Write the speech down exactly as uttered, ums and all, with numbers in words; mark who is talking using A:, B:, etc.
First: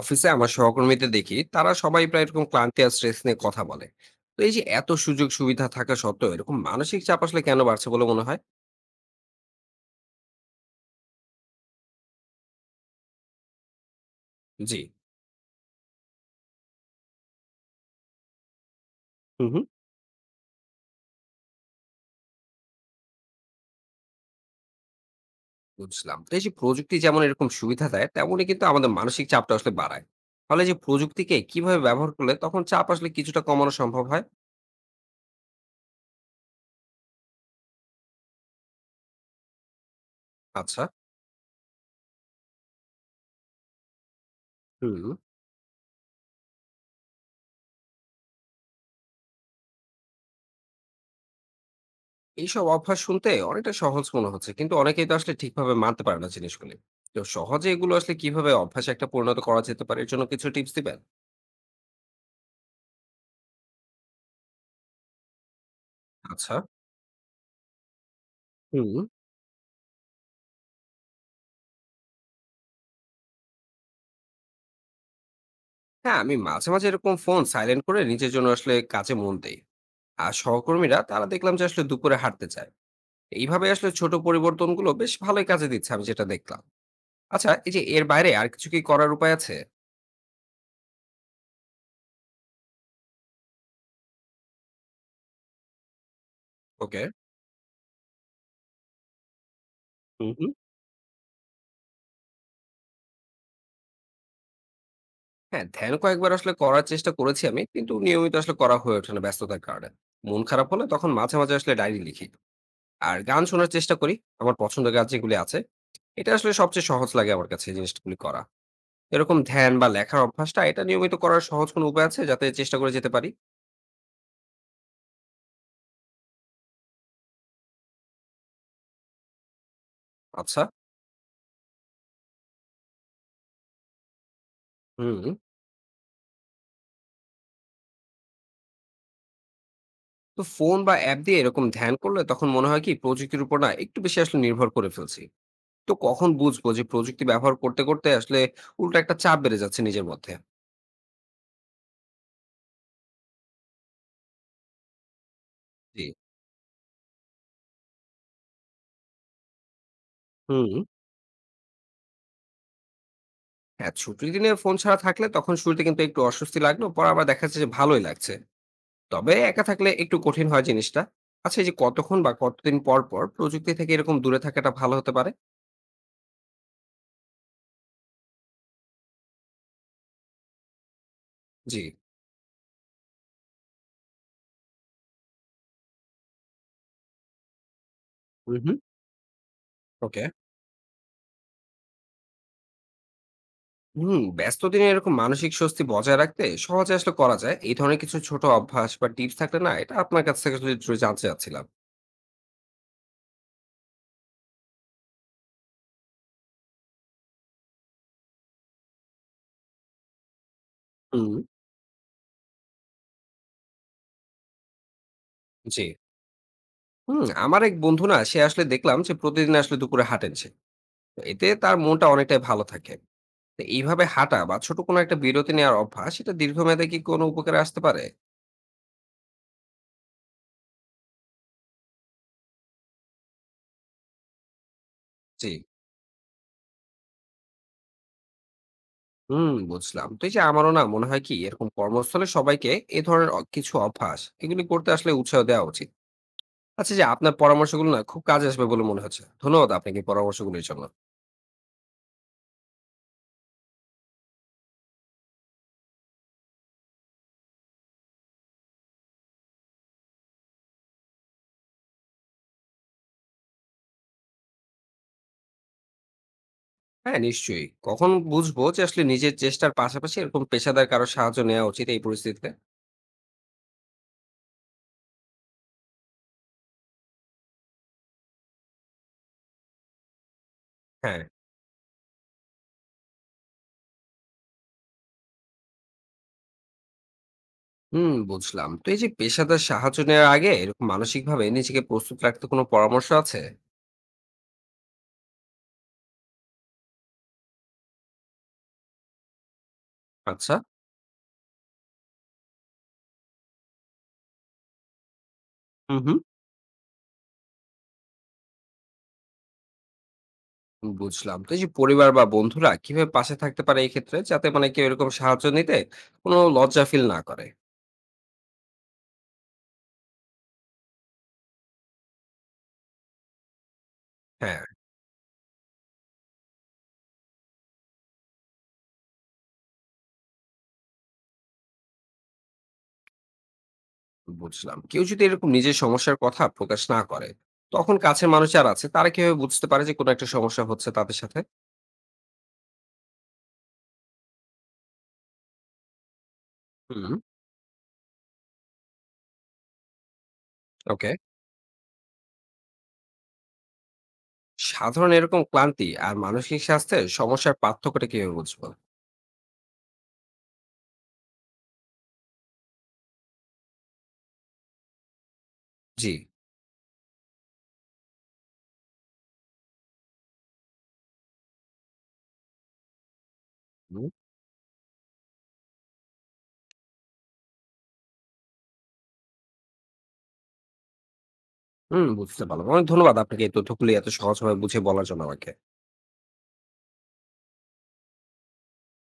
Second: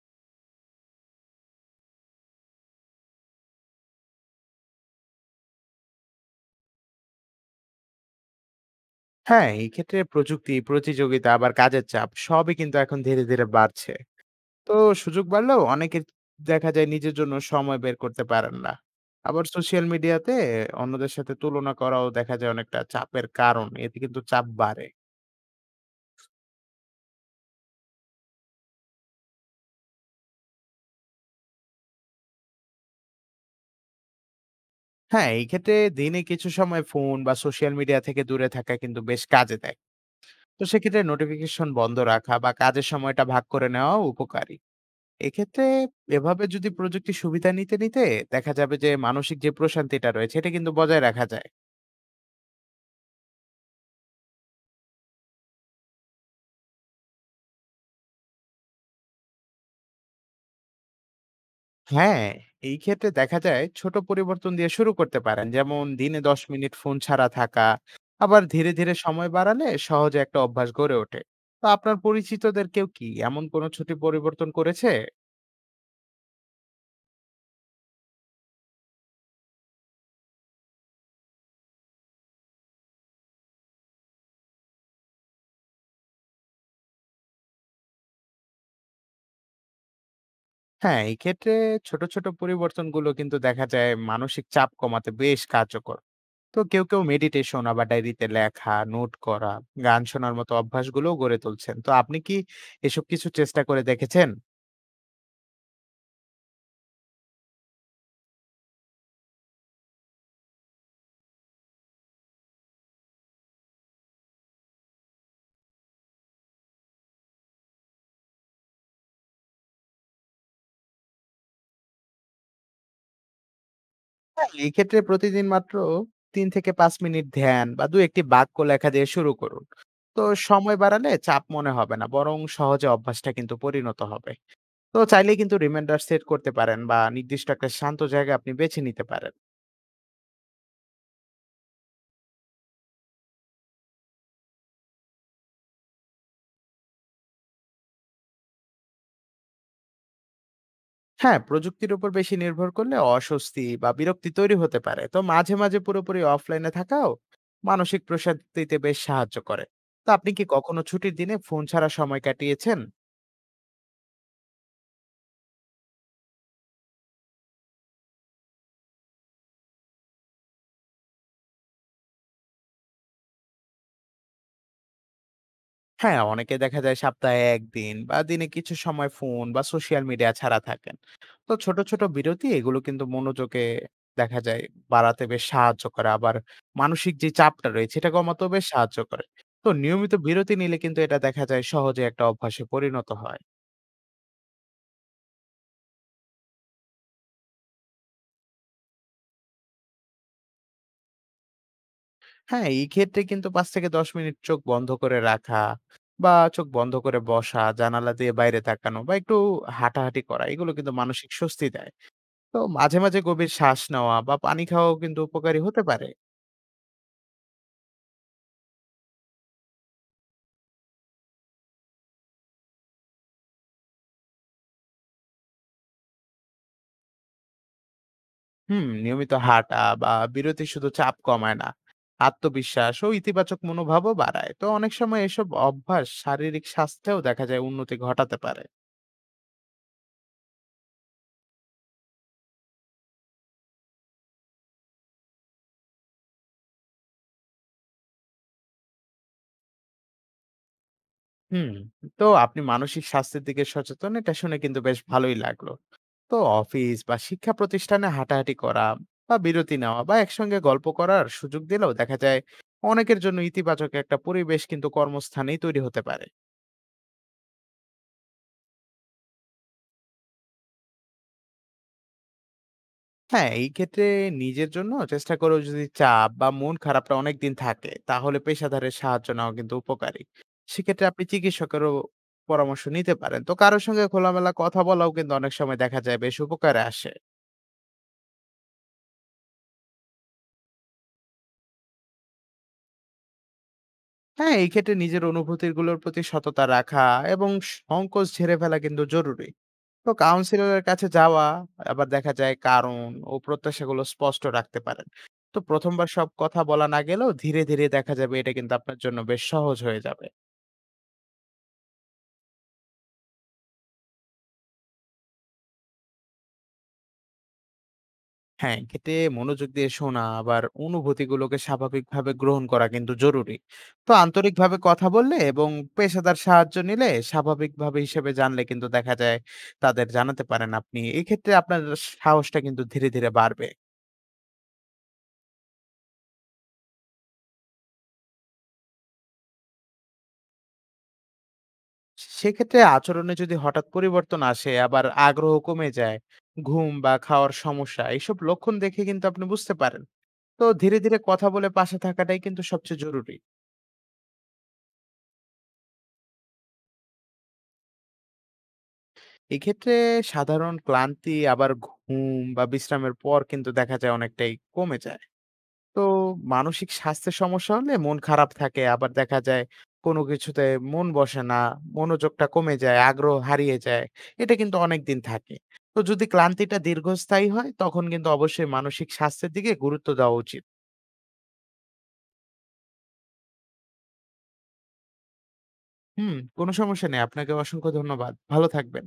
A: অফিসে আমার সহকর্মীদের দেখি তারা সবাই প্রায় এরকম ক্লান্তি আর স্ট্রেস নিয়ে কথা বলে। তো এই যে এত সুযোগ সুবিধা থাকা সত্ত্বেও এরকম মানসিক চাপ আসলে কেন বাড়ছে বলে মনে হয়?
B: হ্যাঁ, এই ক্ষেত্রে প্রযুক্তি, প্রতিযোগিতা আবার কাজের চাপ সবই কিন্তু এখন ধীরে, ধীরে বাড়ছে। তো
A: জি।
B: সুযোগ বাড়লেও অনেকে দেখা যায় নিজের জন্য সময় বের করতে পারেন না। আবার
A: হুম হুম।
B: সোশ্যাল মিডিয়াতে অন্যদের সাথে তুলনা করাও দেখা যায় অনেকটা চাপের কারণ। এতে কিন্তু চাপ বাড়ে।
A: বুঝলাম, তো এই যে প্রযুক্তি যেমন এরকম সুবিধা দেয় তেমনই কিন্তু আমাদের মানসিক চাপটা আসলে বাড়ায়। ফলে যে প্রযুক্তিকে কিভাবে ব্যবহার করলে তখন চাপ আসলে কিছুটা কমানো সম্ভব হয়?
B: হ্যাঁ, এই ক্ষেত্রে দিনে কিছু সময় ফোন বা সোশ্যাল মিডিয়া থেকে দূরে থাকা কিন্তু বেশ কাজে দেয়। তো
A: আচ্ছা।
B: সেক্ষেত্রে নোটিফিকেশন বন্ধ রাখা বা কাজের সময়টা ভাগ করে নেওয়াও উপকারী।
A: হুম।
B: এক্ষেত্রে এভাবে যদি প্রযুক্তির সুবিধা নিতে, নিতে দেখা যাবে যে মানসিক যে প্রশান্তিটা রয়েছে এটা কিন্তু বজায় রাখা যায়।
A: এইসব অভ্যাস শুনতে অনেকটা সহজ মনে হচ্ছে, কিন্তু অনেকেই তো আসলে ঠিকভাবে মানতে পারে না জিনিসগুলি। তো সহজে এগুলো আসলে কিভাবে অভ্যাসে একটা পরিণত করা যেতে পারে, এর জন্য কিছু টিপস দিবেন?
B: হ্যাঁ, এই ক্ষেত্রে দেখা যায় ছোট পরিবর্তন দিয়ে শুরু করতে পারেন। যেমন দিনে দশ
A: আচ্ছা।
B: মিনিট ফোন ছাড়া থাকা। আবার ধীরে,
A: হুম।
B: ধীরে সময় বাড়ালে সহজে একটা অভ্যাস গড়ে ওঠে। তো আপনার পরিচিতদের কেউ কি এমন কোনো ছোট পরিবর্তন করেছে?
A: হ্যাঁ, আমি মাঝে মাঝে এরকম ফোন সাইলেন্ট করে নিজের জন্য আসলে কাজে মন দেই। আর সহকর্মীরা তারা দেখলাম যে আসলে দুপুরে হাঁটতে চায়। এইভাবে আসলে ছোট পরিবর্তনগুলো বেশ ভালোই কাজে দিচ্ছে আমি যেটা দেখলাম। আচ্ছা, এই যে এর বাইরে আর কিছু কি করার উপায় আছে?
B: হ্যাঁ, এই ক্ষেত্রে ছোট, ছোট পরিবর্তনগুলো কিন্তু দেখা যায় মানসিক চাপ কমাতে বেশ কার্যকর। তো কেউ কেউ
A: ওকে।
B: মেডিটেশন আবার ডায়েরিতে লেখা নোট করা গান
A: হুম
B: শোনার
A: হুম।
B: মতো অভ্যাসগুলো গড়ে তুলছেন তো আপনি কি এসব কিছু চেষ্টা করে দেখেছেন।
A: হ্যাঁ, ধ্যান কয়েকবার আসলে করার চেষ্টা করেছি আমি, কিন্তু নিয়মিত আসলে করা হয়ে ওঠে না ব্যস্ততার কারণে। মন খারাপ হলে তখন মাঝে মাঝে আসলে ডায়েরি লিখি আর গান শোনার চেষ্টা করি, আমার পছন্দের গান যেগুলি আছে। এটা আসলে সবচেয়ে সহজ লাগে আমার কাছে এই জিনিসগুলি করা। এরকম ধ্যান বা লেখার অভ্যাসটা এটা নিয়মিত করার সহজ কোনো উপায় আছে যাতে চেষ্টা করে যেতে পারি?
B: হ্যাঁ, এই ক্ষেত্রে প্রতিদিন মাত্র তিন থেকে পাঁচ মিনিট ধ্যান বা দু একটি বাক্য লেখা দিয়ে শুরু করুন। তো
A: আচ্ছা।
B: সময় বাড়ালে চাপ মনে হবে না, বরং সহজে অভ্যাসটা কিন্তু পরিণত হবে। তো
A: হুম।
B: চাইলে কিন্তু রিমাইন্ডার সেট করতে পারেন বা নির্দিষ্ট একটা শান্ত জায়গা আপনি বেছে নিতে পারেন।
A: তো ফোন বা অ্যাপ দিয়ে এরকম ধ্যান করলে তখন মনে হয় কি প্রযুক্তির উপর না একটু বেশি আসলে নির্ভর করে ফেলছি? তো কখন বুঝবো যে প্রযুক্তি ব্যবহার করতে করতে আসলে উল্টো একটা চাপ বেড়ে যাচ্ছে নিজের মধ্যে?
B: হ্যাঁ, প্রযুক্তির উপর বেশি নির্ভর করলে অস্বস্তি বা বিরক্তি তৈরি হতে পারে। তো মাঝে, মাঝে
A: জি।
B: পুরোপুরি অফলাইনে থাকাও মানসিক প্রশান্তিতে বেশ সাহায্য করে। তো আপনি কি
A: হুম।
B: কখনো ছুটির দিনে ফোন ছাড়া সময় কাটিয়েছেন?
A: হ্যাঁ, ছুটির দিনে ফোন ছাড়া থাকলে তখন শুরুতে কিন্তু একটু অস্বস্তি লাগলো, পরে আবার দেখা যাচ্ছে যে ভালোই লাগছে। তবে একা থাকলে একটু কঠিন হয় জিনিসটা। আচ্ছা, এই যে কতক্ষণ বা কতদিন পর পর প্রযুক্তি থেকে এরকম দূরে থাকাটা ভালো হতে পারে?
B: হ্যাঁ, অনেকে দেখা যায় সপ্তাহে এক দিন বা দিনে কিছু সময় ফোন বা সোশ্যাল মিডিয়া ছাড়া থাকেন। তো ছোট,
A: জি।
B: ছোট বিরতি এগুলো কিন্তু মনোযোগে দেখা যায় বাড়াতে বেশ সাহায্য করে। আবার মানসিক যে চাপটা রয়েছে এটা কমাতেও
A: হুম
B: বেশ
A: হুম।
B: সাহায্য করে। তো নিয়মিত
A: ওকে।
B: বিরতি নিলে কিন্তু এটা দেখা যায় সহজে একটা অভ্যাসে পরিণত হয়।
A: হুম, ব্যস্ত দিনে এরকম মানসিক স্বস্তি বজায় রাখতে সহজে আসলে করা যায় এই ধরনের কিছু ছোট অভ্যাস বা টিপস থাকলে না, এটা আপনার কাছ থেকে যদি একটু জানতে চাচ্ছিলাম।
B: হ্যাঁ, এই ক্ষেত্রে কিন্তু পাঁচ থেকে দশ মিনিট চোখ বন্ধ করে রাখা বা চোখ বন্ধ করে বসা, জানালা দিয়ে বাইরে তাকানো বা একটু হাঁটাহাঁটি করা, এগুলো কিন্তু মানসিক
A: হুম।
B: স্বস্তি দেয়। তো মাঝে, মাঝে গভীর শ্বাস নেওয়া বা পানি খাওয়াও কিন্তু উপকারী হতে
A: জি।
B: পারে।
A: হুম, আমার এক বন্ধু না সে আসলে দেখলাম যে প্রতিদিন আসলে দুপুরে হাঁটেন সে। তো এতে তার মনটা অনেকটাই ভালো থাকে। তো এইভাবে হাঁটা বা ছোট কোনো একটা বিরতি নেওয়ার অভ্যাস এটা দীর্ঘমেয়াদে কি কোনো উপকারে আসতে পারে?
B: হুম, নিয়মিত হাঁটা বা বিরতি শুধু চাপ কমায় না, আত্মবিশ্বাস ও ইতিবাচক মনোভাবও বাড়ায়। তো অনেক সময় এসব
A: জি।
B: অভ্যাস শারীরিক স্বাস্থ্যেও দেখা যায় উন্নতি ঘটাতে পারে।
A: হুম, বুঝলাম, তো এই যে আমারও না মনে হয় কি এরকম কর্মস্থলে সবাইকে এই ধরনের অ- কিছু অভ্যাস এগুলি করতে আসলে উৎসাহ দেওয়া উচিত। আচ্ছা, এই যে আপনার পরামর্শগুলো না খুব কাজে আসবে বলে মনে হচ্ছে। ধন্যবাদ আপনাকে এই পরামর্শগুলোর জন্য।
B: হুম, তো আপনি মানসিক স্বাস্থ্যের দিকে সচেতন, এটা শুনে কিন্তু বেশ ভালোই লাগলো। তো অফিস বা শিক্ষা প্রতিষ্ঠানে হাঁটাহাঁটি করা বা বিরতি নেওয়া বা একসঙ্গে গল্প করার সুযোগ দিলেও দেখা যায় অনেকের জন্য ইতিবাচক একটা পরিবেশ কিন্তু কর্মস্থানেই তৈরি হতে পারে।
A: হ্যাঁ, নিশ্চয়ই। কখন বুঝবো যে আসলে নিজের চেষ্টার পাশাপাশি এরকম পেশাদার কারো সাহায্য নেওয়া উচিত এই পরিস্থিতিতে?
B: হ্যাঁ, এই ক্ষেত্রে নিজের জন্য চেষ্টা করেও যদি চাপ বা মন খারাপটা অনেক দিন থাকে তাহলে পেশাদারের সাহায্য নেওয়া কিন্তু উপকারী। সেক্ষেত্রে
A: হ্যাঁ।
B: আপনি চিকিৎসকেরও পরামর্শ নিতে পারেন। তো কারোর সঙ্গে খোলামেলা কথা বলাও কিন্তু অনেক সময় দেখা যায় বেশ উপকারে আসে।
A: হুম, বুঝলাম। তো এই যে পেশাদার সাহায্য নেওয়ার আগে এরকম মানসিকভাবে নিজেকে প্রস্তুত রাখতে কোনো পরামর্শ আছে?
B: হ্যাঁ, এই ক্ষেত্রে নিজের অনুভূতিগুলোর প্রতি সততা রাখা এবং সংকোচ ঝেড়ে ফেলা কিন্তু জরুরি। তো
A: আচ্ছা।
B: কাউন্সিলরের কাছে যাওয়া আবার দেখা যায় কারণ ও প্রত্যাশাগুলো স্পষ্ট রাখতে পারেন। তো প্রথম
A: হুম,
B: বার
A: হুম।
B: সব কথা বলা না গেলেও ধীরে, ধীরে দেখা যাবে এটা কিন্তু আপনার জন্য বেশ সহজ হয়ে যাবে।
A: বুঝলাম। তো এই যে পরিবার বা বন্ধুরা কিভাবে পাশে থাকতে পারে এই ক্ষেত্রে? যাতে মানে কেউ এরকম সাহায্য নিতে কোনো লজ্জা ফিল না করে?
B: হ্যাঁ, এক্ষেত্রে মনোযোগ দিয়ে শোনা আবার অনুভূতিগুলোকে স্বাভাবিকভাবে গ্রহণ করা কিন্তু জরুরি। তো
A: হ্যাঁ।
B: আন্তরিকভাবে কথা বললে এবং পেশাদার সাহায্য নিলে স্বাভাবিকভাবে হিসেবে জানলে কিন্তু দেখা যায় তাদের জানাতে পারেন আপনি। এক্ষেত্রে আপনার সাহসটা কিন্তু ধীরে, ধীরে বাড়বে।
A: বুঝলাম। কেউ যদি এরকম নিজের সমস্যার কথা প্রকাশ না করে, তখন কাছের মানুষ যারা আছে তারা কিভাবে বুঝতে পারে যে কোনো একটা সমস্যা হচ্ছে তাদের সাথে?
B: সেক্ষেত্রে আচরণে যদি হঠাৎ পরিবর্তন আসে আবার আগ্রহ কমে যায়, ঘুম বা
A: হুম।
B: খাওয়ার সমস্যা, এইসব লক্ষণ দেখে কিন্তু আপনি বুঝতে পারেন। তো ধীরে
A: ওকে।
B: ধীরে কথা বলে পাশে থাকাটাই কিন্তু সবচেয়ে জরুরি।
A: সাধারণ এরকম ক্লান্তি আর মানসিক স্বাস্থ্যের সমস্যার পার্থক্যটা কিভাবে বুঝবো?
B: এক্ষেত্রে সাধারণ ক্লান্তি আবার ঘুম বা বিশ্রামের পর কিন্তু দেখা যায় অনেকটাই কমে যায়। তো
A: জি।
B: মানসিক স্বাস্থ্যের সমস্যা হলে মন খারাপ থাকে। আবার দেখা যায় কোনো কিছুতে মন বসে না, মনোযোগটা কমে যায়, আগ্রহ হারিয়ে যায়।
A: হুম।
B: এটা কিন্তু অনেকদিন থাকে। তো যদি ক্লান্তিটা দীর্ঘস্থায়ী হয় তখন কিন্তু অবশ্যই মানসিক স্বাস্থ্যের দিকে গুরুত্ব দেওয়া উচিত।
A: হুম, বুঝতে পারলাম। অনেক ধন্যবাদ আপনাকে এই তথ্যগুলি এত সহজভাবে বুঝিয়ে বলার জন্য আমাকে।
B: হুম, কোনো সমস্যা নেই। আপনাকে অসংখ্য ধন্যবাদ। ভালো থাকবেন।